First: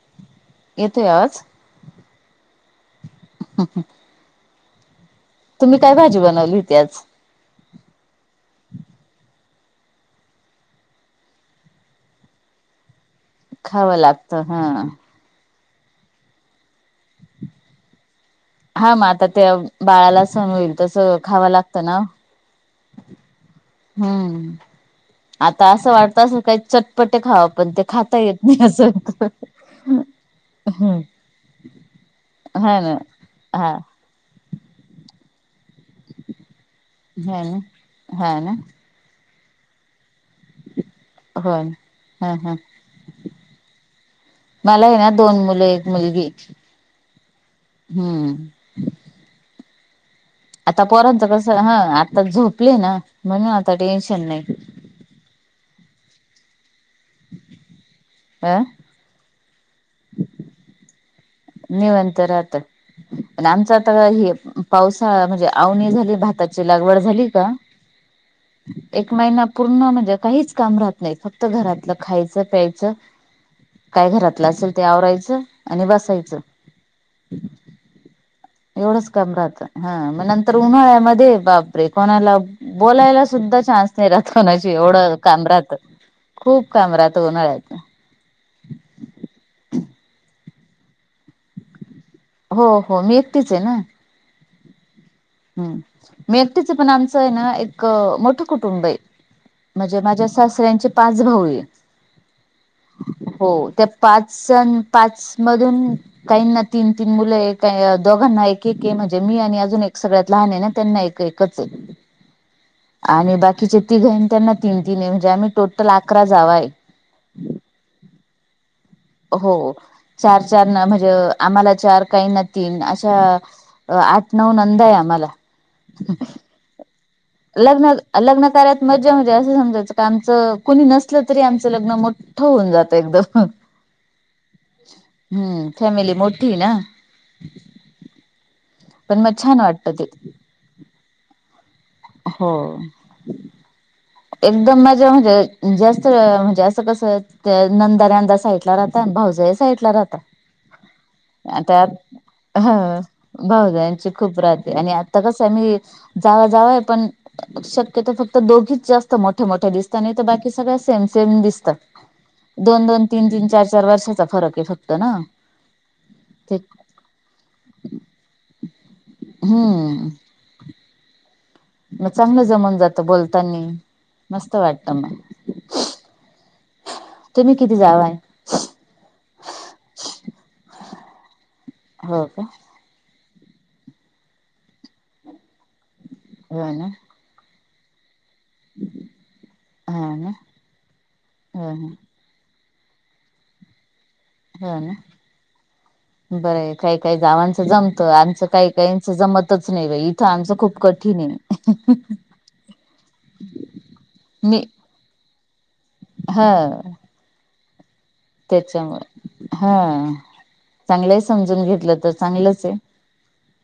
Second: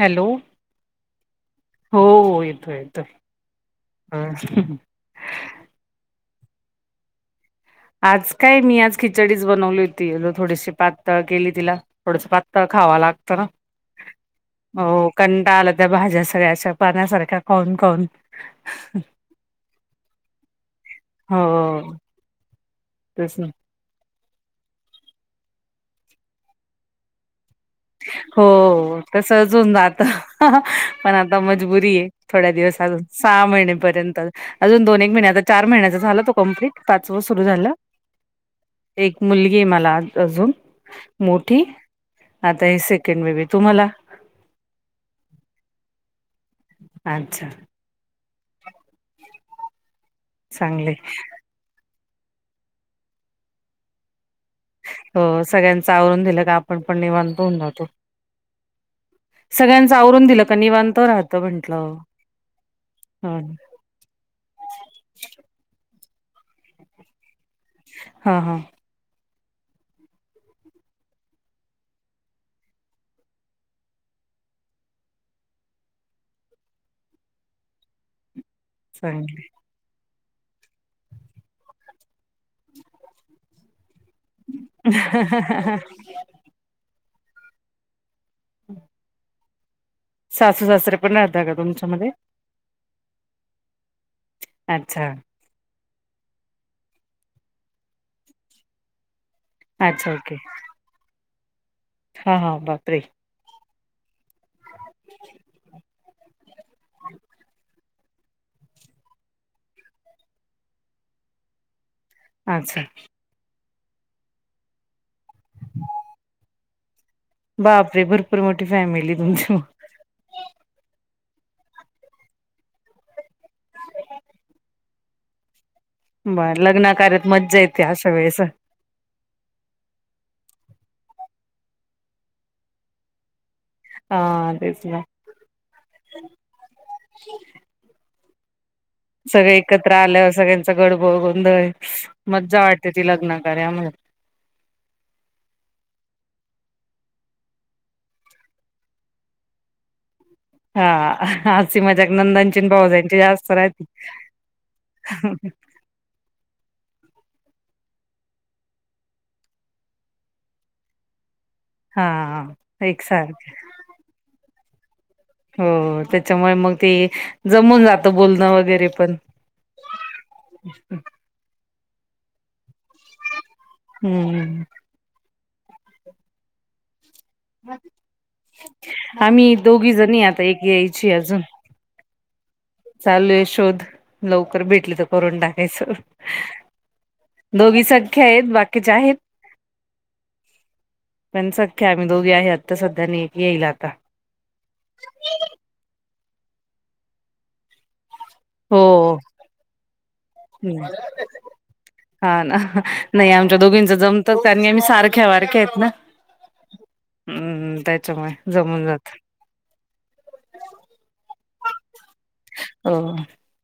Hello. येतोय आवाज? हो येतोय येतोय. [inaudible] होय. तुम्ही काय भाजी बनवली होती आज? आज काय मी आज खिचडीच बनवली होती, थोडीशी पातळ केली तिला थोडस पातळ खाव लागतं न, खावं लागतं हा हो. कंटाळा आला त्या भाज्या सगळ्या अशा पानासारख्या खाऊन खाऊन. हा म आता ते बाळाला सहण होईल. तसं खावं लागतं ना हो, तेच ना. हम्म, आता असं वाटत अस काही चटपटी खाव पण ते खाता हो येत नाही असं तसच हुन जात, पण आता मजबुरी ये. थोड्या हा दिवस ना अजून सहा हा महिनेपर्यंत अजून दोन एक महिने आता चार महिन्याचा झाला तो कंप्लीट पाच व हा सुरू ना झाल. हा ना एक मुलगी ये मला अजून मोठी. हम हम, आता हे सेकंड बेबी तुम्हाला मला ये ना दोन मुलं एक मुलगी. अच्छा. हम्म. आता चांगले पोरांचं कस हं आता झोपले ना म्हणून आता टेन्शन नाही. हो सगळ्यांचं आवरून दिलं का आपण पण निवांत हुन जातो. अ सगळ्यांचं आवरून दिलं का निवांत राहत. निवांत राहत, हो पण आमच आता हे पावसाळा म्हणजे आवणी झाली भाताची लागवड झाली का हां हां. एक महिना पूर्ण म्हणजे काहीच काम राहत नाही, फक्त घरातलं खायचं प्यायचं काय घरातलं असेल ते आवरायचं आणि बसायचं एवढंच काम चांगलय. राहतं. हां म नंतर उन्हाळ्यामध्ये बापरे कोणाला बोलायला सुद्धा चान्स नाही रात कोणाशी, एवढं काम राहत, खूप कामं राहत उन्हाळ्यात. [inaudible] सासू सासरे पण राहता का तुमच्या मध्ये? हो हो मी एकटीच ये ना. अच्छा. हम्, मी एकटीच ये पण आमचं ये ना एक मोठं कुटुंब ये. म्हणजे अच्छा माझ्या सासऱ्यांचे पाच भाऊ ये. हां हां बाप रे. हो, त्या पाच आण पाच मधून काहीना तीन तीन मुल ये, काही दोघांना एक एक ये, म्हणजे मी आणि अजून एक सगळ्यात लहान ये ना त्यांना एक एकच ये. असं. आणि बाकीचे तिघं आहे त्यांना तीन तीन हे म्हणजे आम्ही टोटल अकरा जावा आहे. बापरे! भरपूर मोठी फॅमिली. हो तुमची मग चार चार ना म्हणजे आम्हाला चार काहींना तीन अशा अ आठ नऊ नंदा आहे आम्हाला. बर लग्न कार्यात मज्जा येते लग्न अशा अ वेळेस लग्न कार्यात मजा म्हणजे असं समजायचं का आमचं कुणी नसलं तरी आमचं लग्न मो ठं होऊन जातंय एकदम. हां तेच ना. हम्म फॅमिली मोठी ना. पण मग सगळे छान वाटत एकत्र ते आल्यावर सगळ्यांचं [unintelligible] गोंधळ हे हो. मज्जा वाटते ती लग्न कार्यामध्ये. एकदम मज्जा म्हणजे जास्त म्हणजे असं कसं त्या नंदा [unintelligible] साईडला राहता आणि भाऊजाही साईडला राहता. हा हसी आता मजाक नंदांची आणि हां भावजांची जास्त राहते. भाऊजांची खूप राह त आणि आता कसं [unintelligible] जावा जावा पण शक्यतो फक्त दोघीच जास्त मोठी मोठं दिसतं नाही बाकी सगळ्या सेम सेम दिसतात हा दोन दोन, तीन तीन, एकसारखे चार चार चार वर्षाचा फरक आहे फक्त ना. हो त्याच्यामुळे मग ते जमून जातं आता बोलणं वगैरे पण. हम्म [inaudible] म चांगलं जमून जातं बोलतानी मस्त हम्म वाटतं मग. तुम्ही किती जावा आहे? आम्ही दोघीजणी आता एक यायची अजून. हो का? चालू आहे शोध लवकर भेटली तर करून टाकायचं. होय ना? दोघी सख्या आहेत बाकीच्या आहेत हो ना पण हो ना हो सख्या ना आम्ही दोघी आहे आत्ता सध्या आणि एक येईल आता. हो ना? बरं आहे काही काही जावांचं जमतं आमचं काही हो काहींच जमतच नाही बाई. इथं आमचं खूप कठीण आहे. हां ना. नाही आमच्या दोघींचं जमतं कारण की आम्ही सारख्या वारक्या आहेत ना. हां. हम्म, त्यात त्याच्यामुळं हां चांगलंय समजून घेतलं तर चांगलंच आहे. हो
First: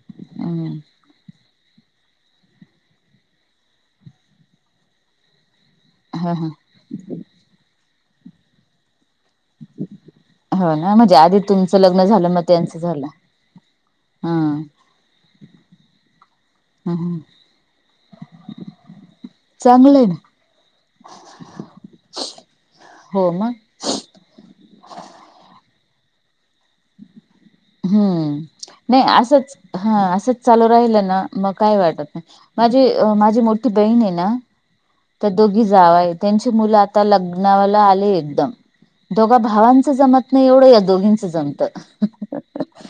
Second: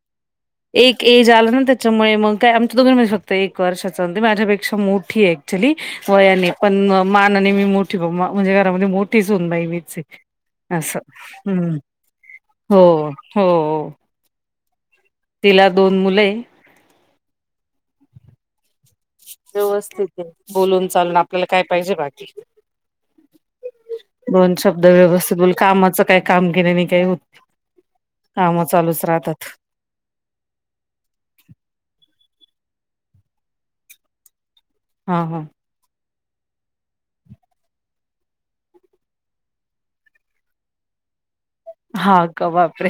[unintelligible] एक एज आला ना त्याच्यामुळे मग काय आमचं [unintelligible] एक वर्षाचं ती माझ्यापेक्षा मोठी आहे ऍक्च्युली. ह होय ह मी पण मानाने मी मोठी बघ म म्हणजे घरामध्ये मोठी सुनबाई मीच हे. हो ना म्हणजे आधी तुमचं लग्न झालं मग त्यांचं झालं? हो, हो हं. तिला दोन मुलं आहे. हं हां. व्यवस्थित आहे, बोलून चालून आपल्याला काय पाहिजे बाकी? हो मग दोन शब्द व्यवस्थित बोलली कामाचं काय काम केलं नाही काही होत. हम्म, काम नाही चालूच राहतात असंच हां असंच चालू राहिलं ना, मग काय वाटत नाही माझी अ माझी मोठी बहीण आहे ना हा, त्या हा, दोघी जावा आहेत त्यांची मुलं आता लग्नाला आली एकदम. दोघा भावांचा एवढं जमत नाही तेवढं दोघींचं जमतं. हो का? बापरे!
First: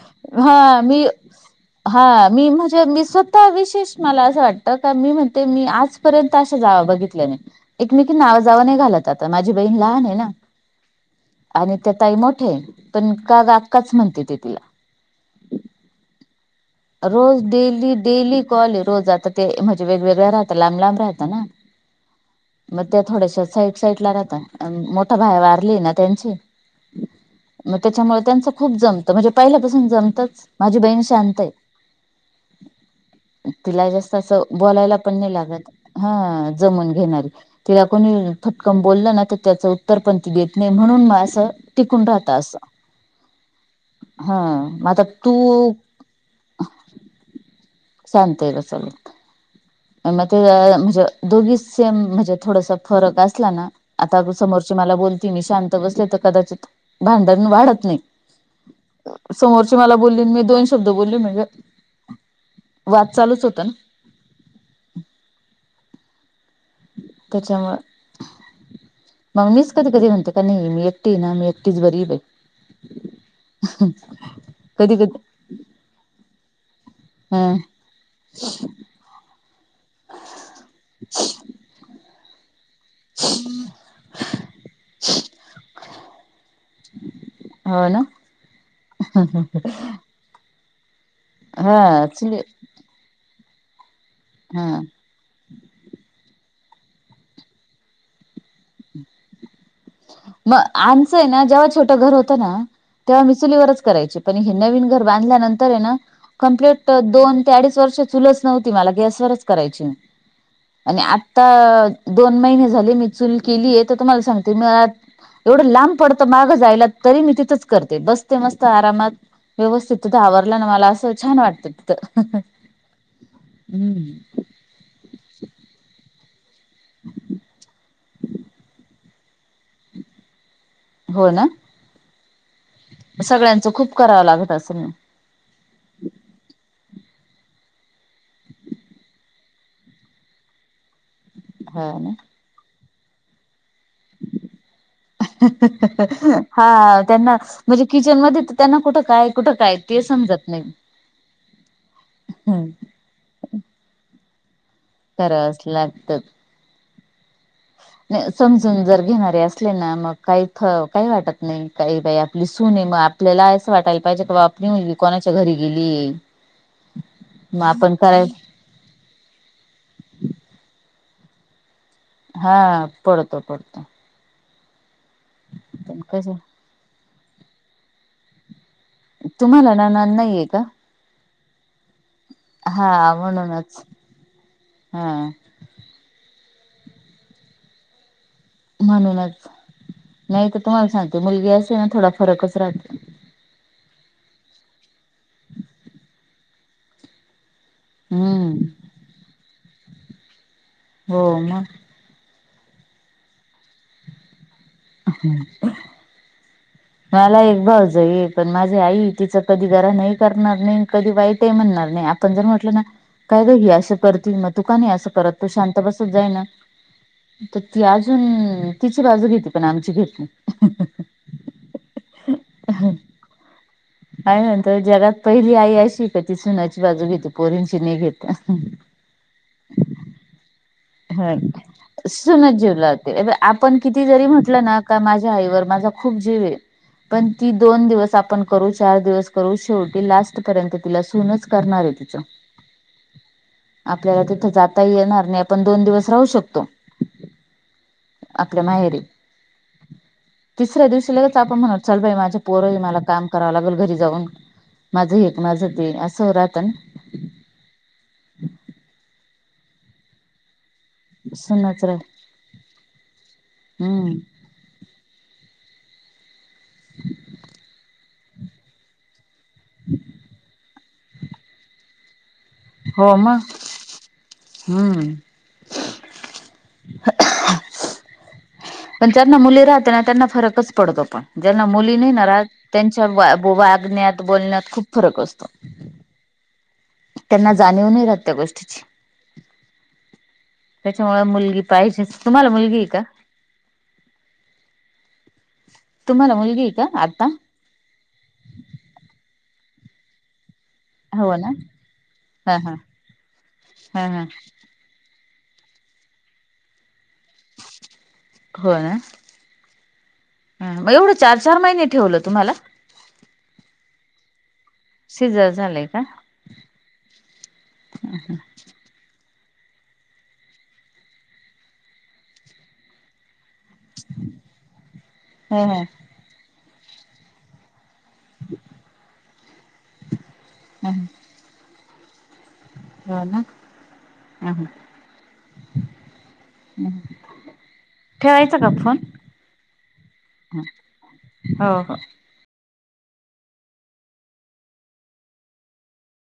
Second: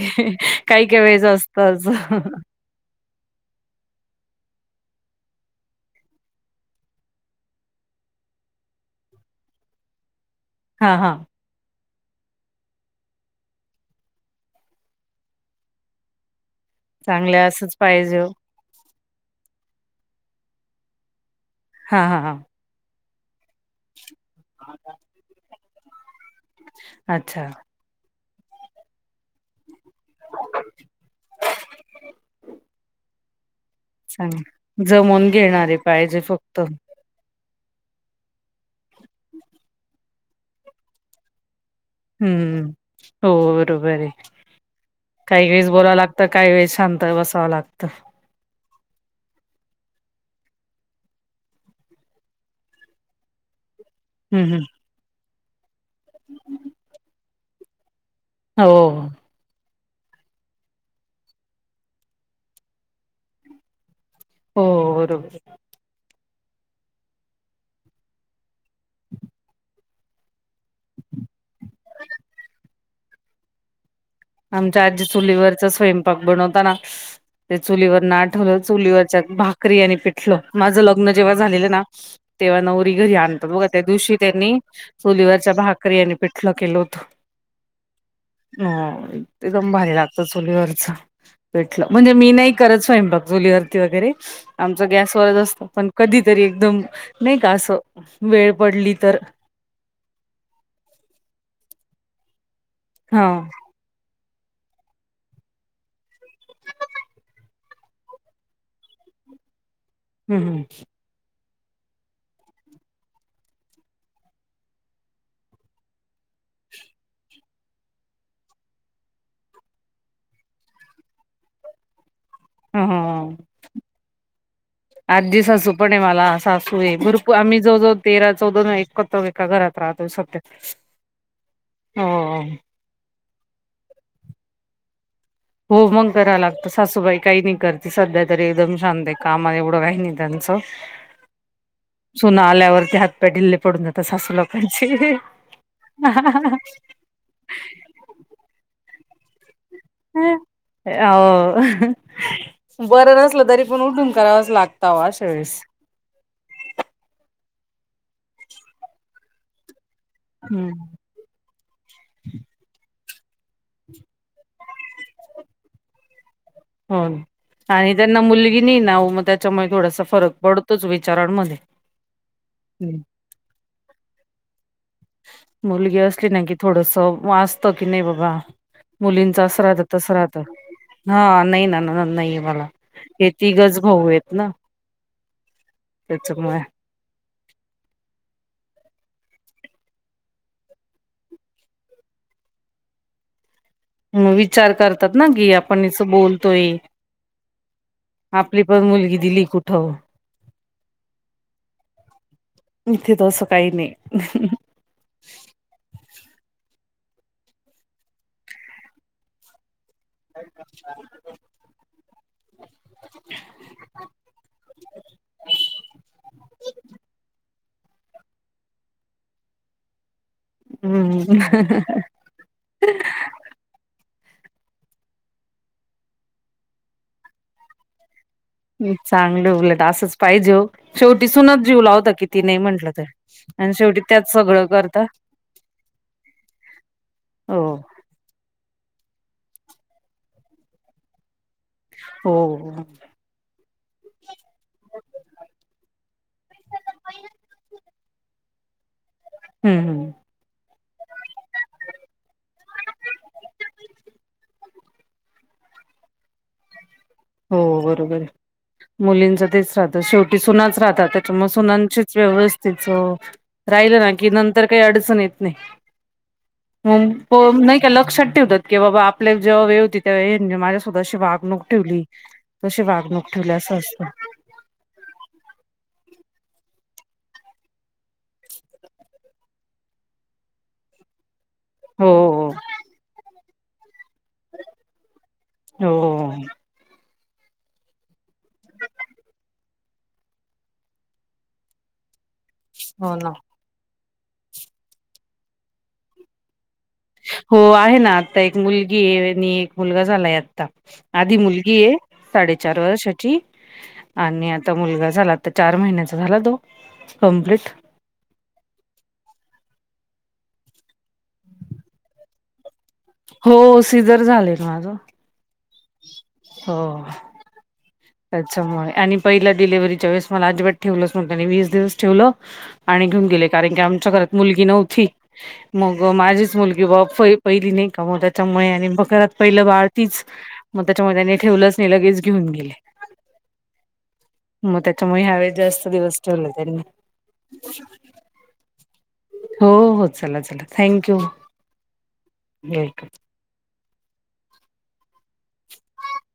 काही काही वेळेचं असतं असं. तीन हजारसत [unintelligible] आता विशेष मला असं वाटत का मी म्हणते मी आजपर्यंत अशा जावा बघितल्या नाही. एकमेकीना आवाजवं नाही घालत आता माझी बहीण लहान आहे ना. हां हां. आणि त्या ताई मोठे आहे. पण काका आक्काच म्हणते तिथे. रोज चांगल्या असंच डेली, पाहिजे हो डेली. [unintelligible] ली रोज आता ते म्हणजे वेगवेगळ्या राहत लांब, लांब राहत ना. हां हां हां. मग त्या थोड्याश्या साईड, साईडला राहत मोठा भाया वारली ना त्यांची. अच्छा! मग त्याच्यामुळे त्यांच खूप जमतं. म्हणजे पहिल्यापासूनच जमतच माझी बहीण शांत आहे. तिला जास्त असं चांग बोलायला पण जमवून नाही लागत घेणारे हा पाहिजे फक्त जमून घेणारी. तिला कोणी फटकम बोललं ना तर त्याचं उत्तर पण ती देत नाही म्हणून म असं. टिकून राहत असं. हम्म हो बरोबर आहे. हा मग आता काही वेळेस तू बोलावं लागतं काही वेळेस शांत बसावं लागतं. शांतरा सल [unintelligible] मग ते म्हणजे दोघीच सेम म्हणजे थोडासा फरक असला ना. आता हम्म हम्म समोरचे मला बोलती मी शांत बसले तर कदाचित भांडण वाढत नाही. हो. समोरची मला बोलली मी दोन शब्द बोलली म्हणजे वाद चालूच होता ना. हो बरोबर. त्याच्यामुळे. मग मीच कधी कधी म्हणते का नाही मी एकटी ना मी एकटीच बरी बई. आमच्या कधी आजी कधी चुलीवरचा स्वयंपाक बनवताना- हा ते चुलीवरन आठवलं चुलीवरच्या भाकरी आणि पिटलं माझं लग्न जेव्हा झालेलं ना तेव्हा नवरी घरी आणतात बघा त्या दिवशी त्यांनी- चुलीवरच्या भाकरी आणि पिठलं केलं होत हो. हो ना एकदम भारी लागत चुलीवरच हा पिंठलं म्हणजे मी चुली नाही करत स्वयंपाक चुलीवर हा आमचं गॅसवरच असत पण कधीतरी एकदम नाही का असं वेळ पडली तर- मग आमचंय ना जेव्हा छोटं घर होतं ना तेव्हा हा मी चुलीवरच करायचे. पण हे नवीन घर बांधल्यानंतर आहे ना. कंप्लीट दोन ते अडीच वर्ष चुलच नव्हती मला गॅसवरच करायची. हम् हम्. आणि आता दोन महिने झाले मी चूल केली आहे तर तुम्हाला सांगते मी एवढं लांब पडतं मागं जायला तरी मी तिथंच करते बसते मस्त! आरामात. व्यवस्थित तिथं आवरलं ना मला असं वाटतं तिथं ह ह हम्. आजी सासू पण आहे मला सासू आहे. भरू आम्ही जव जवळ तेरा चौदा एका घरात राहतो सध्या हो ना हो. सगळ्यांचं खूप करावं लागत असं म. हो मग कराव लागतं सासूबाई काही नाही करत. सध्या तरी एकदम शांत आहे काम एवढंहि नाही त्यांचं. ह [unintelligible] हं.... सुनाआल्यावरती हात- पाय ठिले पडून जात. हह हह हा त्यांना... म्हणजे किचनमध्येच त्यांना कुठं काय कुठं काय ते समजत नाही. हो हम्म हह बरं नसलं तरी पण उठून करावंच लागत. करावच लागतं. समजून जर घेणारे असले ना मग काहीच हम्म काही वाटत. नाही काही बाई आपली सूनये. मग आपल्याला असं वाटायला पाहिजे की बा आपली मुली कोणाच्या घरी गेलीये. हं आणि ज्यांना मुलगी नाही नाओ मग त्याच्यामुळे थोडासा फरक पडतोच विचारांमध्ये. हा पडतो पडतो. मुलगी पण असली कस ना की थोडस वाजत असतं की नाही बाबा मुलींच अस तुम्हाला रात्यात नणंद नाहीये का? तसरात्यात हा नाही ना ननंद नाये. सांगना हा हे म्हणूनच तिघच भाऊे आहेत ना... हा त्याच्या मुळे म्हणूनच नाही तर तुम्हाला सांगते मुलगी असते ना थोडा फरकच राहतो. विचार करतात ना की आपण कस बोलतोय. आपली हम्म पण मुलगी दिली कुठं हो मग.. इथे तसं काही नाही.. हम् [unintelligible] मला एक भाऊजये पण माझी आई तिच कधी घरा नाही. करणार नाही. कधी वाईट म्हणणार नाही. आपण जर म्हटलं ना तर, काय ग हे अस करतीन मग तु का नाय असं करत तू शांत बसत जाईना तर ती अजून तिची बाजू घेती. पण आमची घेत. ह हं हम्म ह ह काय आहे ना जगात पहिली आई अशी की ती सुनची बाजू घेते पोरीनशी नाही घेत. चांगलं उलट असंच. पाहिजे...... शेवटी ह सुूनच जीव लावता की ती सुनच नाही जीव म्हटलं तरी लावते आणि आपण शेवटी किती जरी त्याच म्हटलं सगळं ना करत्यात. माझ्या आईवर माझा खूप जीव आहे पण ती हो दोन दिवस आपण करू चार दिवस करू शेवटी लास्ट पर्यंत तिला सुनच. करणारये तिथ हो हम्म आपल्याला तिथ जाता येणार नाय. आपण दोन दिवस राहू शकतो. आपल्या माहेरी. हम् हम् तिसऱ्या दिवशी लगेच आपण म्हणालोय चल बाई माझी पोर हायत मला काम करावं लागेल घरी जाऊन. माझं हे माझं ते असं होऊन राहताना हो बरोबर मुलींच तेच राहतं शेवटी सुनाच राहतात तेच मग सुनच राह सुनांशी व्यवस्थित राहिलं ना हम्म की नंतर तर काही अडचण येत नाही नाही का लक्षात ठेवत की बाबा आपण. आपल्या जेव्हा वेळ होती त्यावेळी माझ्या सुद्धा अशी वागणूक ठेवली. कशी हो वागणूक मग ठेवली असं असतं हम्म खो.. पण ज्यांना मुली राहतात त्यांना फरकच पडतो पण.. ज्यांना मुली हो नाही ना रहात त्यांच्या वागण्यात, बोलण्यात खूप फरक असतो. हो हो हो हम. त्यांना जाणीव नाही राहत त्या गोष्टीची, त्याच्यामुळे मुलगी पाहिजेच. तुम्हाला मुलगी ये का? हो ना तुम्हाला मुलगी ये का आता? हो आहे ना आता एक मुलगी ये, आणि एक मुलगा झालाय आता. हो आधी ना मुलगी ये हा हा साडेचार वर्षाची, हा हा आणि आ ता मुलगा झाला आता चार महिन्याचा झाला तो कंप्लीट. होय? म एवढं चार चार महिने ठेवलं तुम्हाला? हो सिझर झालेल माझं. सिजर झालय का? हो. त्याच्यामुळे, आणि पहिल्या डिलिव्हरीच्या वेळेस मला अजिबात ठेवलंच नव्हतं आणि वीस दिवस ठेवलं आणि घेऊन गेले, कारण की आमच्या घरात मुलगी नव्हती हो हो. मग व माझीच मुलगी पहिली नाही का? त्यामुळे घरात पहिलं बाळ तीच, म त्याच्या मुळे त्यानी ठेवलंच नाही लगेच घेऊन गेले. हो ना. म त्याच्यामुळे ह्या वेळेस जास्त दिवस ठेवल त्यांनी. ठेवायचा का फोन हो हो चला चला थँक्यू. हो हो. [unintelligible] [inaudible]